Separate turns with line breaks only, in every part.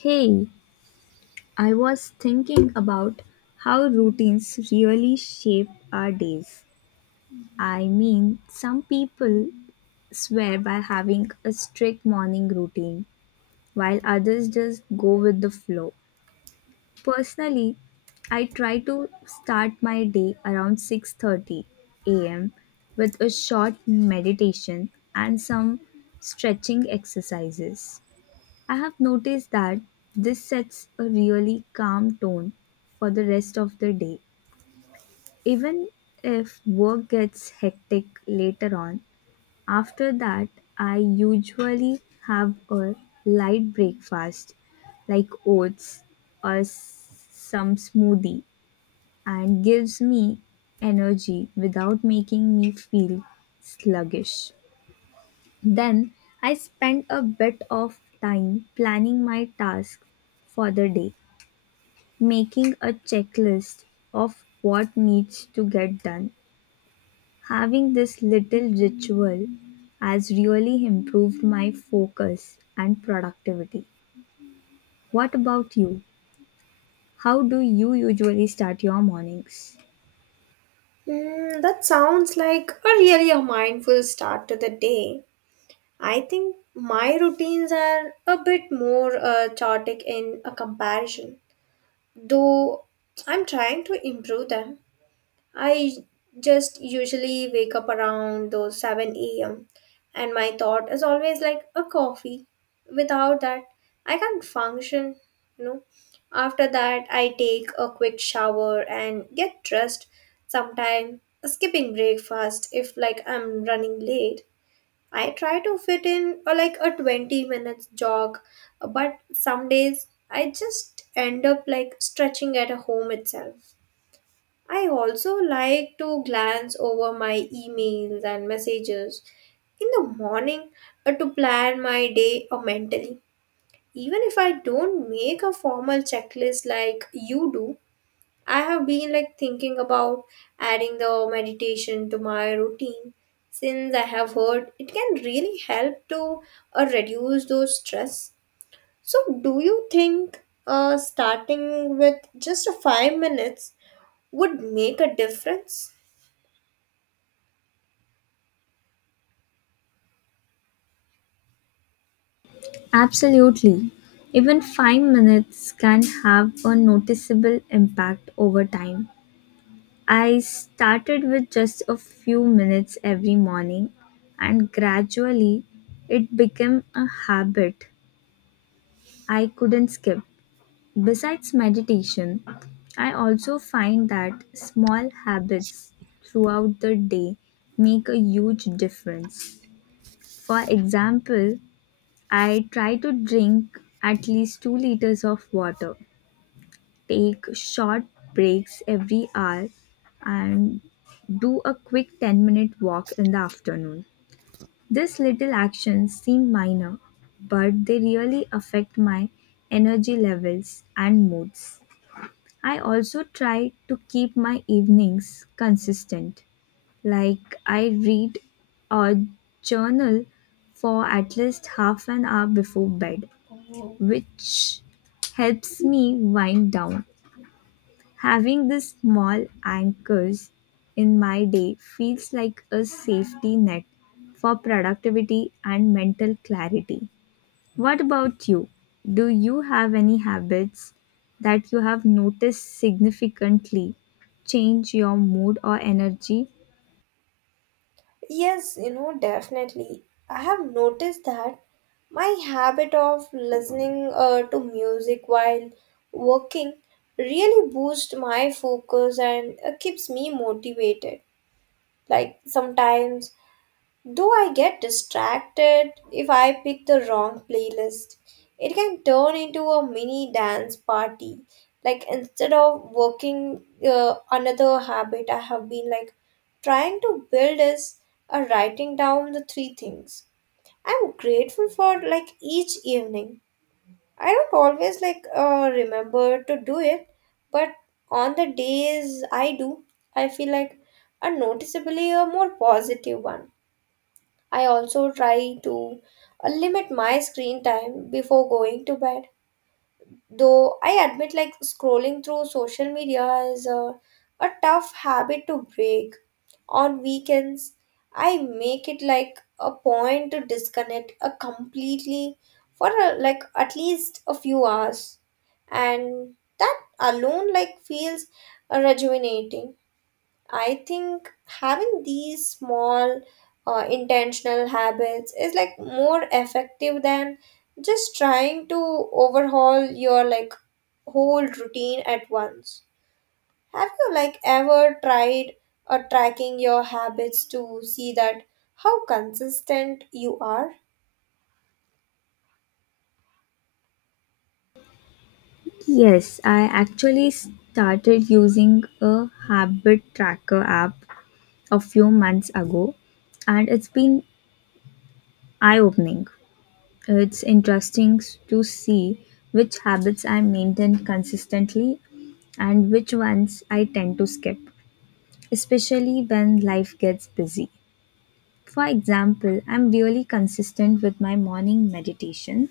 Hey, I was thinking about how routines really shape our days. I mean, some people swear by having a strict morning routine, while others just go with the flow. Personally, I try to start my day around 6:30 a.m. with a short meditation and some stretching exercises. I have noticed that this sets a really calm tone for the rest of the day. Even if work gets hectic later on, after that, I usually have a light breakfast like oats or some smoothie and gives me energy without making me feel sluggish. Then I spend a bit of time planning my tasks for the day, making a checklist of what needs to get done. Having this little ritual has really improved my focus and productivity. What about you? How do you usually start your mornings?
That sounds like a really a mindful start to the day. I think my routines are a bit more chaotic in a comparison, though I'm trying to improve them. I just usually wake up around those 7 a.m., and my thought is always like a coffee. Without that, I can't function, you know. After that, I take a quick shower and get dressed. Sometime skipping breakfast if like I'm running late. I try to fit in like a 20 minutes jog, but some days I just end up like stretching at home itself. I also like to glance over my emails and messages in the morning to plan my day mentally. Even if I don't make a formal checklist like you do, I have been like thinking about adding the meditation to my routine, since I have heard it can really help to reduce those stress. So, do you think starting with just 5 minutes would make a difference?
Absolutely. Even 5 minutes can have a noticeable impact over time. I started with just a few minutes every morning, and gradually it became a habit I couldn't skip. Besides meditation, I also find that small habits throughout the day make a huge difference. For example, I try to drink at least 2 liters of water, take short breaks every hour, and do a quick 10-minute walk in the afternoon. These little actions seem minor, but they really affect my energy levels and moods. I also try to keep my evenings consistent, like I read or journal for at least half an hour before bed, which helps me wind down. Having these small anchors in my day feels like a safety net for productivity and mental clarity. What about you? Do you have any habits that you have noticed significantly change your mood or energy?
Yes, definitely. I have noticed that my habit of listening to music while working really boosts my focus and keeps me motivated. Like sometimes, though I get distracted if I pick the wrong playlist, it can turn into a mini dance party. Like instead of working, another habit I have been like trying to build is writing down the three things I'm grateful for like each evening. I don't always like remember to do it, but on the days I do, I feel like a noticeably a more positive one. I also try to limit my screen time before going to bed. Though I admit, like, scrolling through social media is a tough habit to break. On weekends, I make it like a point to disconnect a completely for like at least a few hours, and that alone like feels rejuvenating. I think having these small intentional habits is like more effective than just trying to overhaul your like whole routine at once. Have you like ever tried tracking your habits to see that how consistent you are?
Yes, I actually started using a habit tracker app a few months ago, and it's been eye opening. It's to see which habits I maintain consistently and which ones I tend to skip, especially when life gets busy. For example, I'm really consistent with my morning meditation,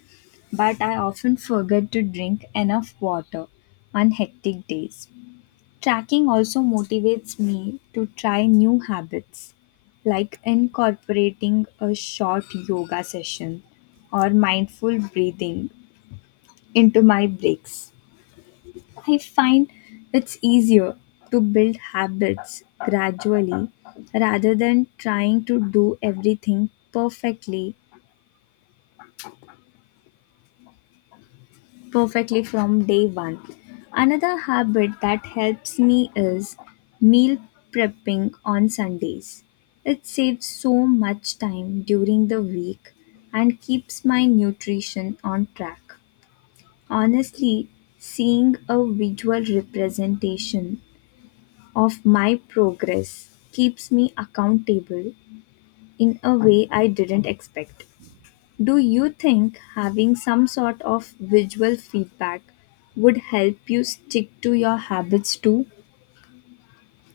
but I often forget to drink enough water on hectic days. Tracking also motivates me to try new habits like incorporating a short yoga session or mindful breathing into my breaks. I find it's easier to build habits gradually rather than trying to do everything perfectly from day 1. Another habit that helps me is meal prepping on Sundays. It saves so much time during the week and keeps my nutrition on track. Honestly, seeing a visual representation of my progress keeps me accountable in a way I didn't expect. Do you think having some sort of visual feedback would help you stick to your habits too?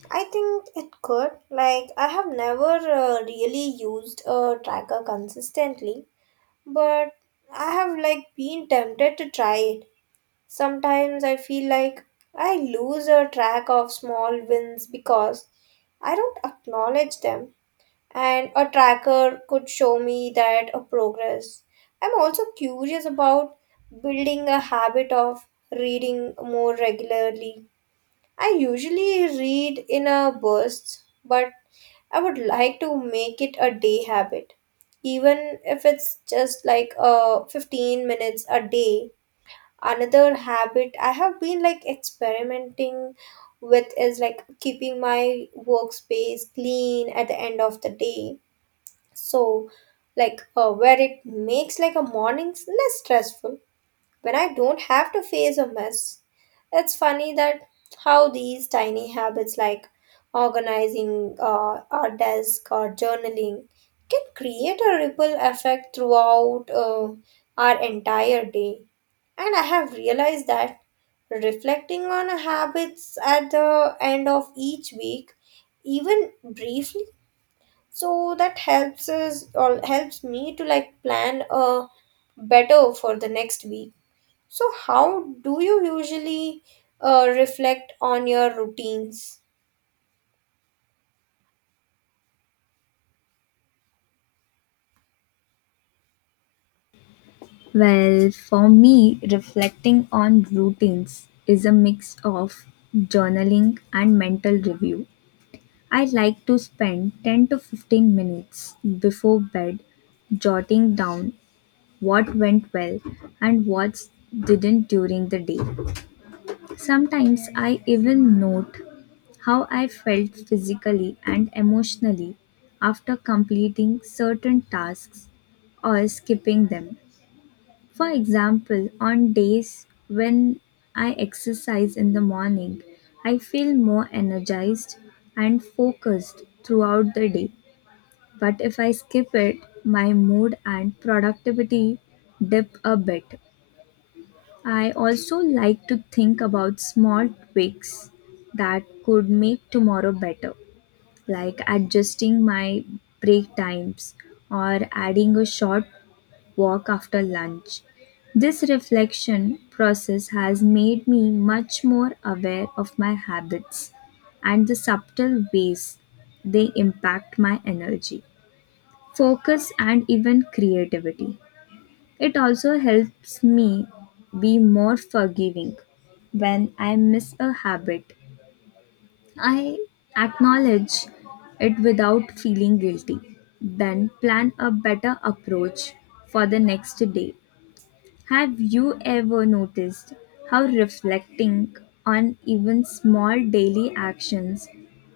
I think it could. Like I have never really used a tracker consistently, but I have like been tempted to try it. Sometimes I feel like I lose a track of small wins because I don't acknowledge them. And a tracker could show me that a progress. I'm also curious about building a habit of reading more regularly. I usually read in a bursts, but I would like to make it a day habit, even if it's just like 15 minutes a day. Another habit I have been like experimenting with is like keeping my workspace clean at the end of the day, so like where it makes like a mornings less stressful when I don't have to face a mess. It's funny that how these tiny habits like organizing our desk or journaling can create a ripple effect throughout our entire day. And I have realized that reflecting on habits at the end of each week, even briefly, so that helps us or helps me to like plan a better for the next week. So, how do you usually reflect on your routines?
Well, for me, reflecting on routines is a mix of journaling and mental review. I like to spend 10 to 15 minutes before bed jotting down what went well and what didn't during the day. Sometimes I even note how I felt physically and emotionally after completing certain tasks or skipping them. For example, on days when I exercise in the morning, I feel more energized and focused throughout the day. But if I skip it, my mood and productivity dip a bit. I also like to think about small tweaks that could make tomorrow better, like adjusting my break times or adding a short walk after lunch. This reflection process has made me much more aware of my habits and the subtle ways they impact my energy, focus, and even creativity. It also helps me be more forgiving when I miss a habit. I acknowledge it without feeling guilty, then plan a better approach for the next day. Have you ever noticed how reflecting on even small daily actions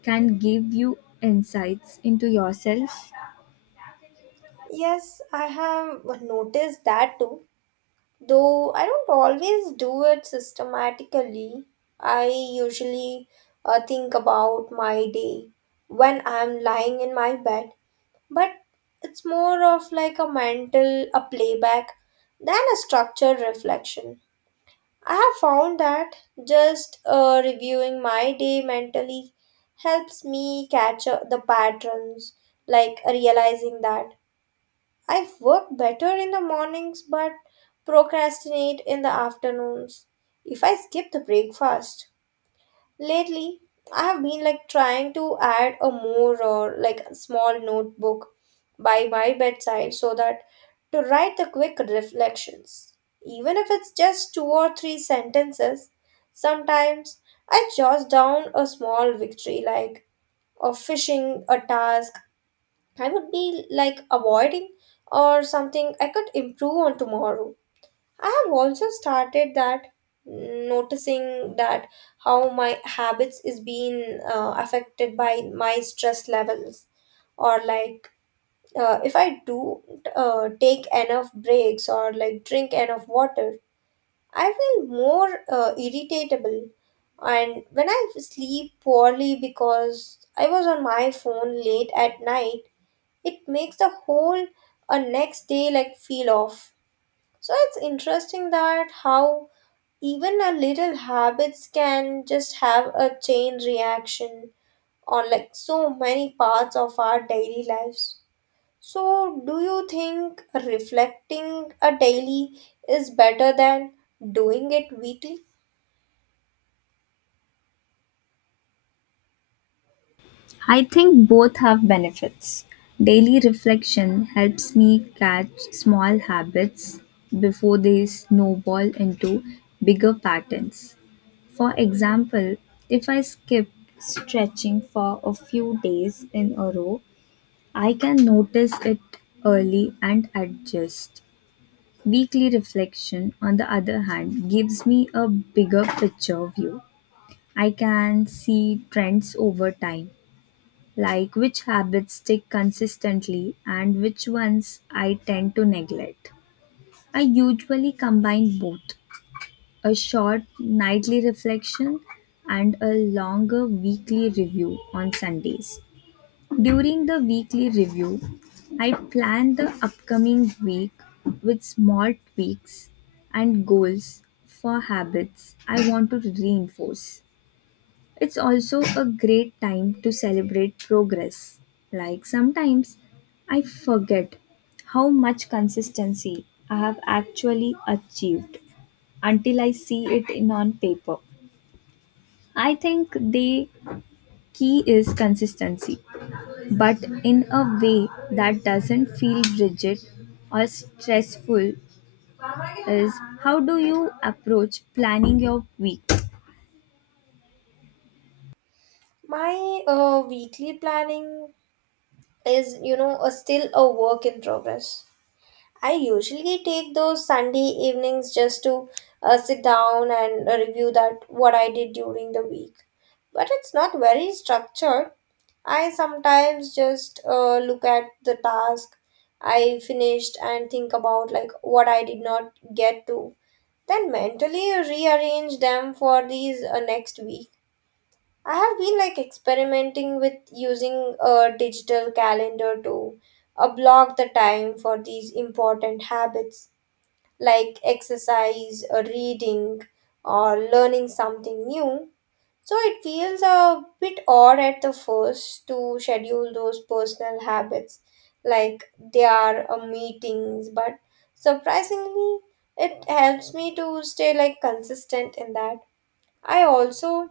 can give you insights into yourself?
Yes, I have noticed that too. Though I don't always do it systematically, I usually think about my day when I'm lying in my bed. But it's more of like a mental a playback than a structured reflection. I have found that just reviewing my day mentally helps me catch the patterns, like realizing that I work better in the mornings but procrastinate in the afternoons if I skip the breakfast. Lately, I have been like trying to add a more or like small notebook by my bedside so that to write the quick reflections. Even if it's just two or three sentences, sometimes I jot down a small victory like a fishing a task I would be like avoiding, or something I could improve on tomorrow. I have also started that noticing that how my habits is being affected by my stress levels, or like if I do take enough breaks or like drink enough water, I feel more irritatable. And when I sleep poorly because I was on my phone late at night, it makes the whole next day like feel off. So it's interesting that how even a little habits can just have a chain reaction on like so many parts of our daily lives. So, do you think reflecting a daily is better than doing it weekly?
I think both have benefits. Daily reflection helps me catch small habits before they snowball into bigger patterns. For example, if I skip stretching for a few days in a row, I can notice it early and adjust. Weekly reflection, on the other hand, gives me a bigger picture view. I can see trends over time, like which habits stick consistently and which ones I tend to neglect. I usually combine both, a short nightly reflection and a longer weekly review on Sundays. During the weekly review, I plan the upcoming week with small tweaks and goals for habits I want to reinforce. It's also a great time to celebrate progress. Like sometimes I forget how much consistency I have actually achieved until I see it in on paper. I think the key is consistency, but in a way that doesn't feel rigid or stressful. Is how do you approach planning your week?
My weekly planning is, you know, a still a work in progress. I usually take those Sunday evenings just to sit down and review that what I did during the week. But it's not very structured. I sometimes just look at the task I finished and think about like what I did not get to. Then mentally rearrange them for these next week. I have been like experimenting with using a digital calendar to block the time for these important habits like exercise, reading, or learning something new. So it feels a bit odd at the first to schedule those personal habits like they are meetings, but surprisingly, it helps me to stay like consistent in that. I also,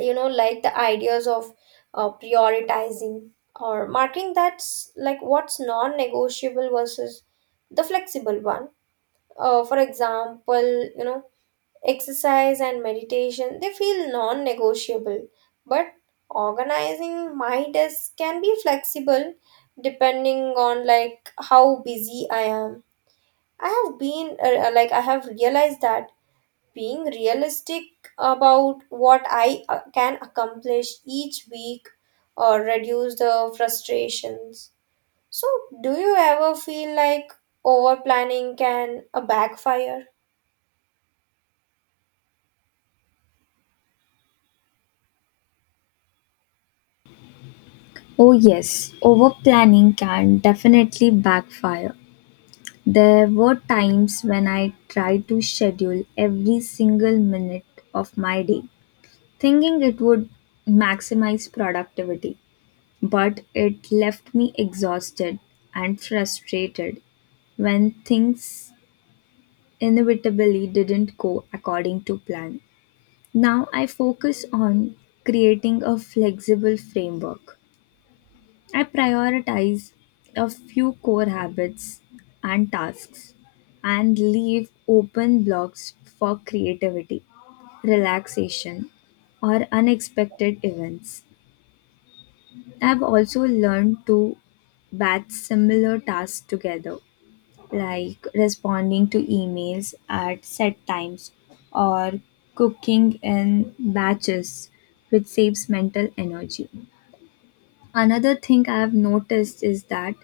you know, like the ideas of prioritizing or marking that's like what's non-negotiable versus the flexible one. For example, you know, exercise and meditation, they feel non-negotiable, but organizing my desk can be flexible depending on like how busy I am. I have been like I have realized that being realistic about what I can accomplish each week or reduce the frustrations. So, do you ever feel like over planning can backfire?
Oh yes, over planning can definitely backfire. There were times when I tried to schedule every single minute of my day, thinking it would maximize productivity, but it left me exhausted and frustrated when things inevitably didn't go according to plan. Now I focus on creating a flexible framework. I prioritize a few core habits and tasks and leave open blocks for creativity, relaxation, or unexpected events. I've also learned to batch similar tasks together, like responding to emails at set times or cooking in batches, which saves mental energy. Another thing I've noticed is that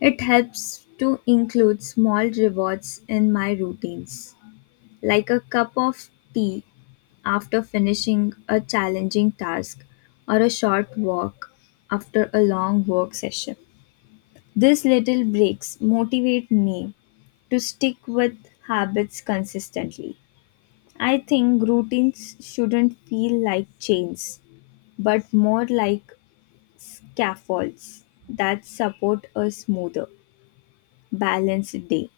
it helps to include small rewards in my routines, like a cup of tea after finishing a challenging task or a short walk after a long work session. These little breaks motivate me to stick with habits consistently. I think routines shouldn't feel like chains, but more like scaffolds that support a smoother, balanced day.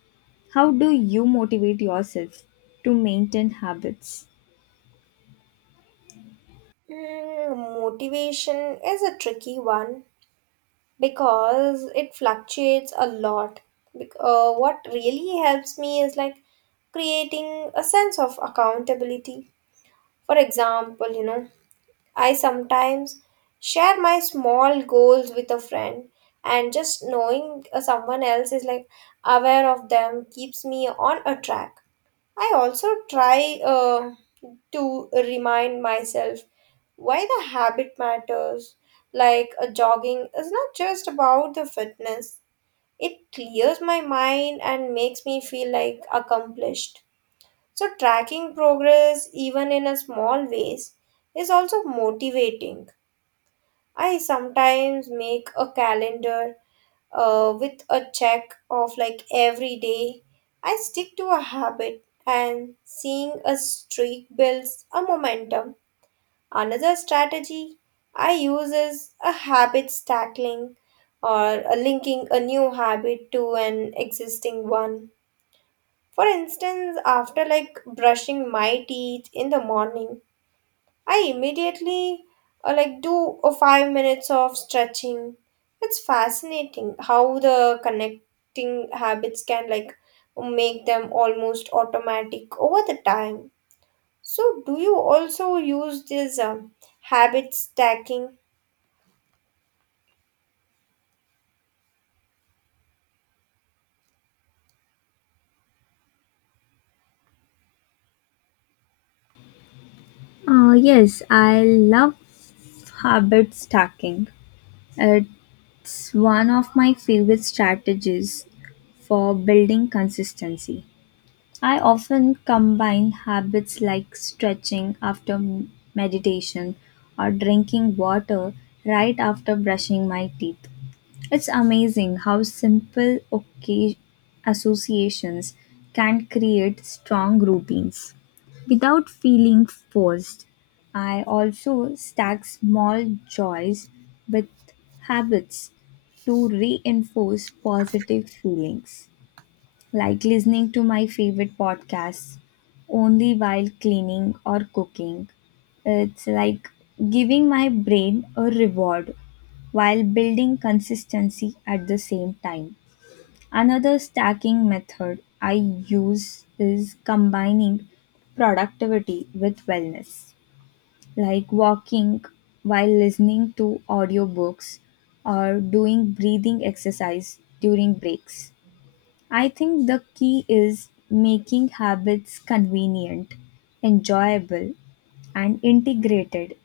How do you motivate yourself to maintain habits?
Motivation is a tricky one because it fluctuates a lot. What really helps me is like creating a sense of accountability. For example, you know, I sometimes share my small goals with a friend, and just knowing someone else is like aware of them keeps me on a track. I also try to remind myself why the habit matters. Like a jogging is not just about the fitness, it clears my mind and makes me feel like accomplished. So, tracking progress, even in a small ways, is also motivating. I sometimes make a calendar with a check of like every day I stick to a habit, and seeing a streak builds a momentum. Another strategy I use is a habit stacking, or a linking a new habit to an existing one. For instance, after like brushing my teeth in the morning, I immediately like do a 5 minutes of stretching. It's fascinating how the connecting habits can like make them almost automatic over the time. So, do you also use this habit stacking?
Yes, I love habit stacking. It's one of my favorite strategies for building consistency. I often combine habits like stretching after meditation or drinking water right after brushing my teeth. It's amazing how simple associations can create strong routines without feeling forced. I also stack small joys with habits to reinforce positive feelings, like listening to my favorite podcasts only while cleaning or cooking. It's like giving my brain a reward while building consistency at the same time. Another stacking method I use is combining productivity with wellness, like walking while listening to audiobooks or doing breathing exercise during breaks. I think the key is making habits convenient, enjoyable, and integrated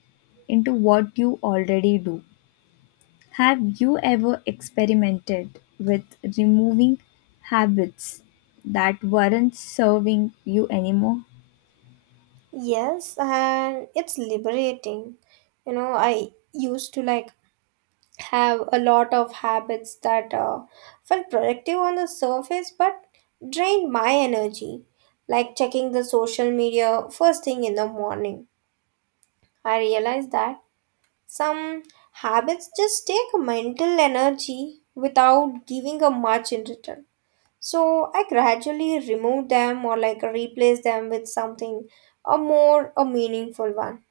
into what you already do. Have you ever experimented with removing habits that weren't serving you anymore?
Yes, and it's liberating. You know, I used to like have a lot of habits that felt productive on the surface but drained my energy, like checking the social media first thing in the morning. I realized that some habits just take mental energy without giving a much in return. So I gradually removed them or like replaced them with something a more a meaningful one.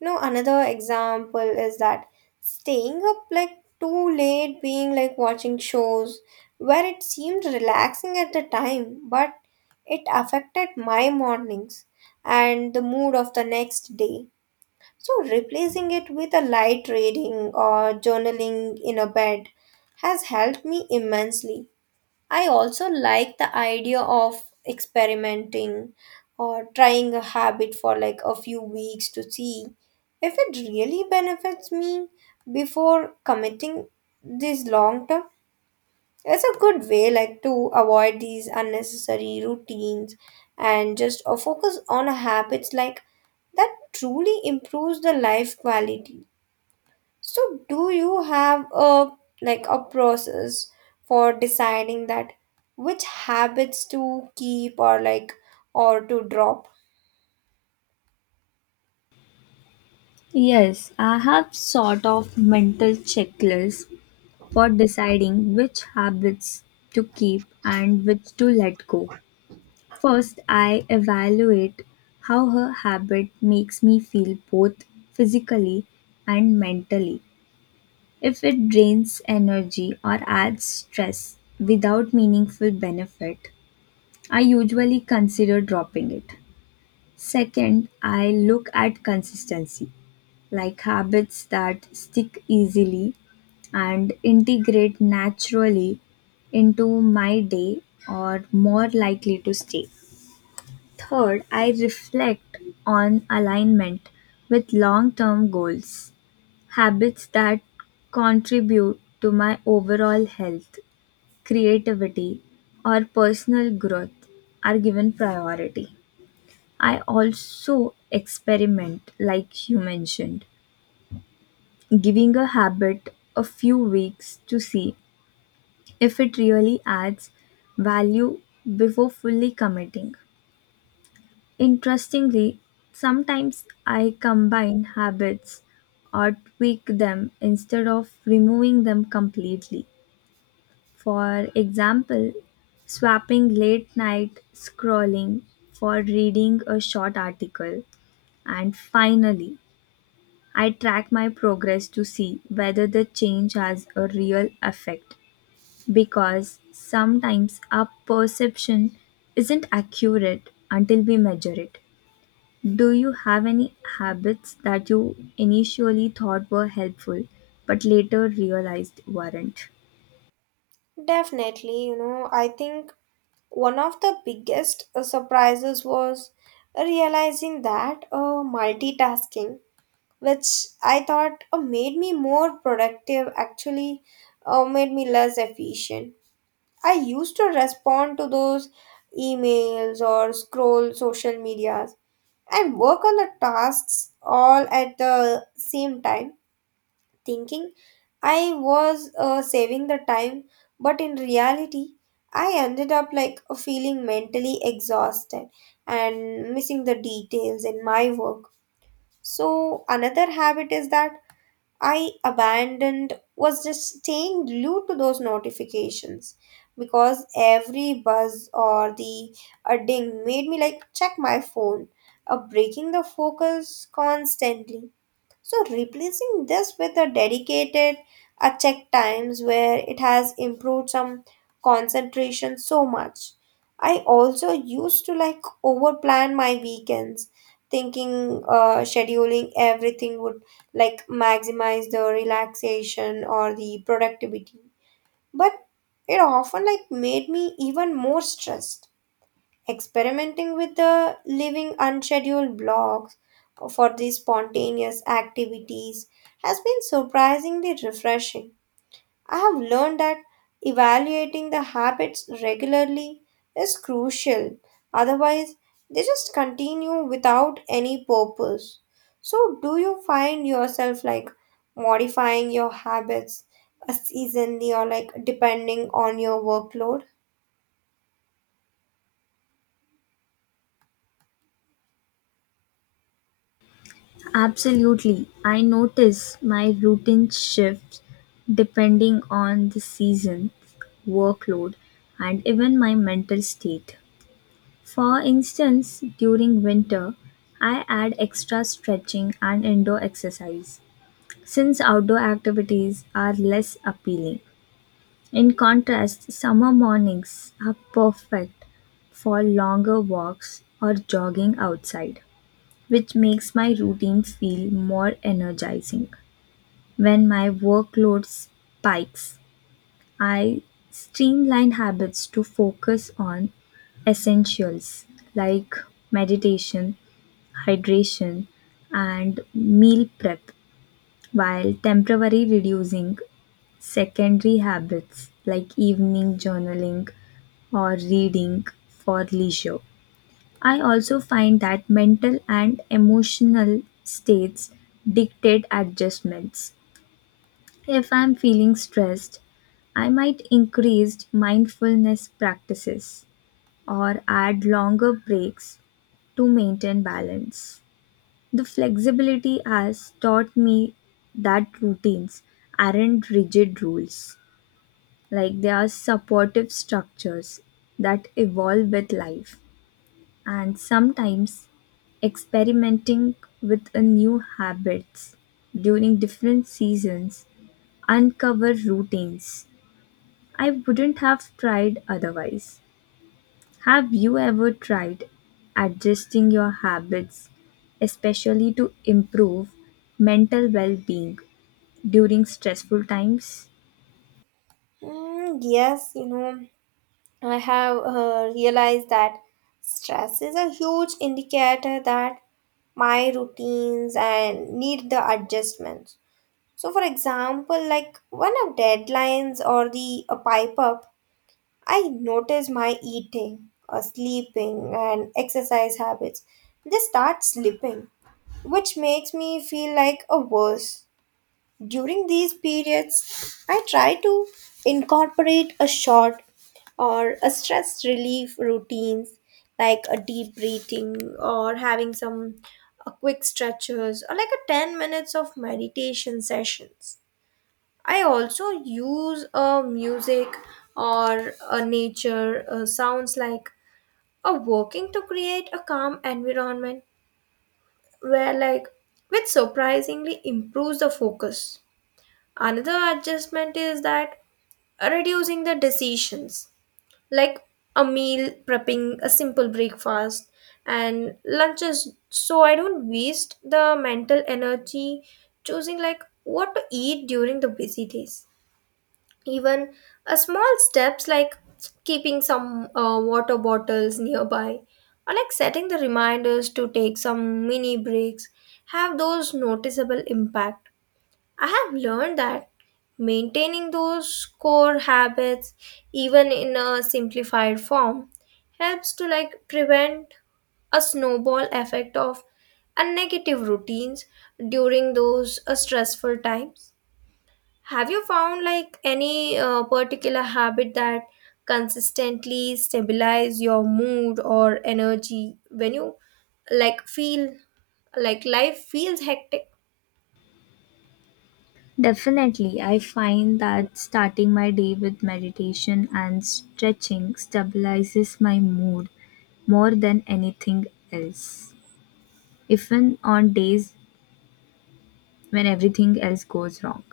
No, another example is that staying up like too late, being like watching shows where it seemed relaxing at the time, but it affected my mornings and the mood of the next day. So, replacing it with a light reading or journaling in a bed has helped me immensely. I also like the idea of experimenting or trying a habit for like a few weeks to see if it really benefits me before committing this long term. It's a good way like to avoid these unnecessary routines and just focus on habits like that truly improves the life quality. So, do you have a like a process for deciding that which habits to keep, or like or to drop?
Yes, I have sort of mental checklists for deciding which habits to keep and which to let go. First, I evaluate how her habit makes me feel, both physically and mentally. If it drains energy or adds stress without meaningful benefit, I usually consider dropping it. Second, I look at consistency, like habits that stick easily and integrate naturally into my day or more likely to stay. Third, I reflect on alignment with long term goals. Habits that contribute to my overall health, creativity, or personal growth are given priority. I also experiment, like you mentioned, giving a habit a few weeks to see if it really adds value before fully committing. Interestingly, sometimes I combine habits or tweak them instead of removing them completely. For example, swapping late night scrolling for reading a short article. And finally, I track my progress to see whether the change has a real effect, because sometimes our perception isn't accurate until we measure it. Do you have any habits that you initially thought were helpful but later realized weren't?
Definitely, you know, I think one of the biggest surprises was realizing that multitasking, which I thought made me more productive, actually made me less efficient. I used to respond to those emails or scroll social media I work on the tasks all at the same time, thinking I was saving the time, but in reality, I ended up like feeling mentally exhausted and missing the details in my work. So, another habit is that I abandoned was just staying glued to those notifications, because every buzz or the a ding made me like check my phone, breaking the focus constantly. So replacing this with a dedicated a check times where it has improved some concentration so much. I also used to like over plan my weekends, thinking scheduling everything would like maximize the relaxation or the productivity. But it often like made me even more stressed. Experimenting with the living unscheduled blocks for these spontaneous activities has been surprisingly refreshing. I have learned that evaluating the habits regularly is crucial, otherwise, they just continue without any purpose. So, do you find yourself like modifying your habits seasonally, or like depending on your workload?
Absolutely. I notice my routine shifts depending on the season, workload, and even my mental state. For instance, during winter, I add extra stretching and indoor exercise since outdoor activities are less appealing. In contrast, summer mornings are perfect for longer walks or jogging outside, which makes my routine feel more energizing. When my workload spikes, I streamline habits to focus on essentials like meditation, hydration, and meal prep, while temporarily reducing secondary habits like evening journaling or reading for leisure. I also find that mental and emotional states dictate adjustments. If I'm feeling stressed, I might increase mindfulness practices or add longer breaks to maintain balance. The flexibility has taught me that routines aren't rigid rules, like they are supportive structures that evolve with life. And sometimes experimenting with a new habits during different seasons uncover routines I wouldn't have tried otherwise. Have you ever tried adjusting your habits especially to improve mental well-being during stressful times?
Yes, you know, I have realized that stress is a huge indicator that my routines and need the adjustments. So, for example, like when of deadlines or the a pipe up, I notice my eating, sleeping, and exercise habits. They start slipping, which makes me feel like a worse. During these periods, I try to incorporate a short or a stress relief routines like a deep breathing, or having some quick stretches, or like a 10 minutes of meditation sessions. I also use a music or a nature sounds like a working to create a calm environment where like which surprisingly improves the focus. Another adjustment is that reducing the decisions, like a meal prepping, a simple breakfast, and lunches, so I don't waste the mental energy choosing like what to eat during the busy days. Even a small steps like keeping some water bottles nearby, or like setting the reminders to take some mini breaks, have those noticeable impact. I have learned that maintaining those core habits, even in a simplified form, helps to like prevent a snowball effect of a negative routines during those stressful times. Have you found like any particular habit that consistently stabilize your mood or energy when you like feel like life feels hectic?
Definitely, I find that starting my day with meditation and stretching stabilizes my mood more than anything else, even on days when everything else goes wrong.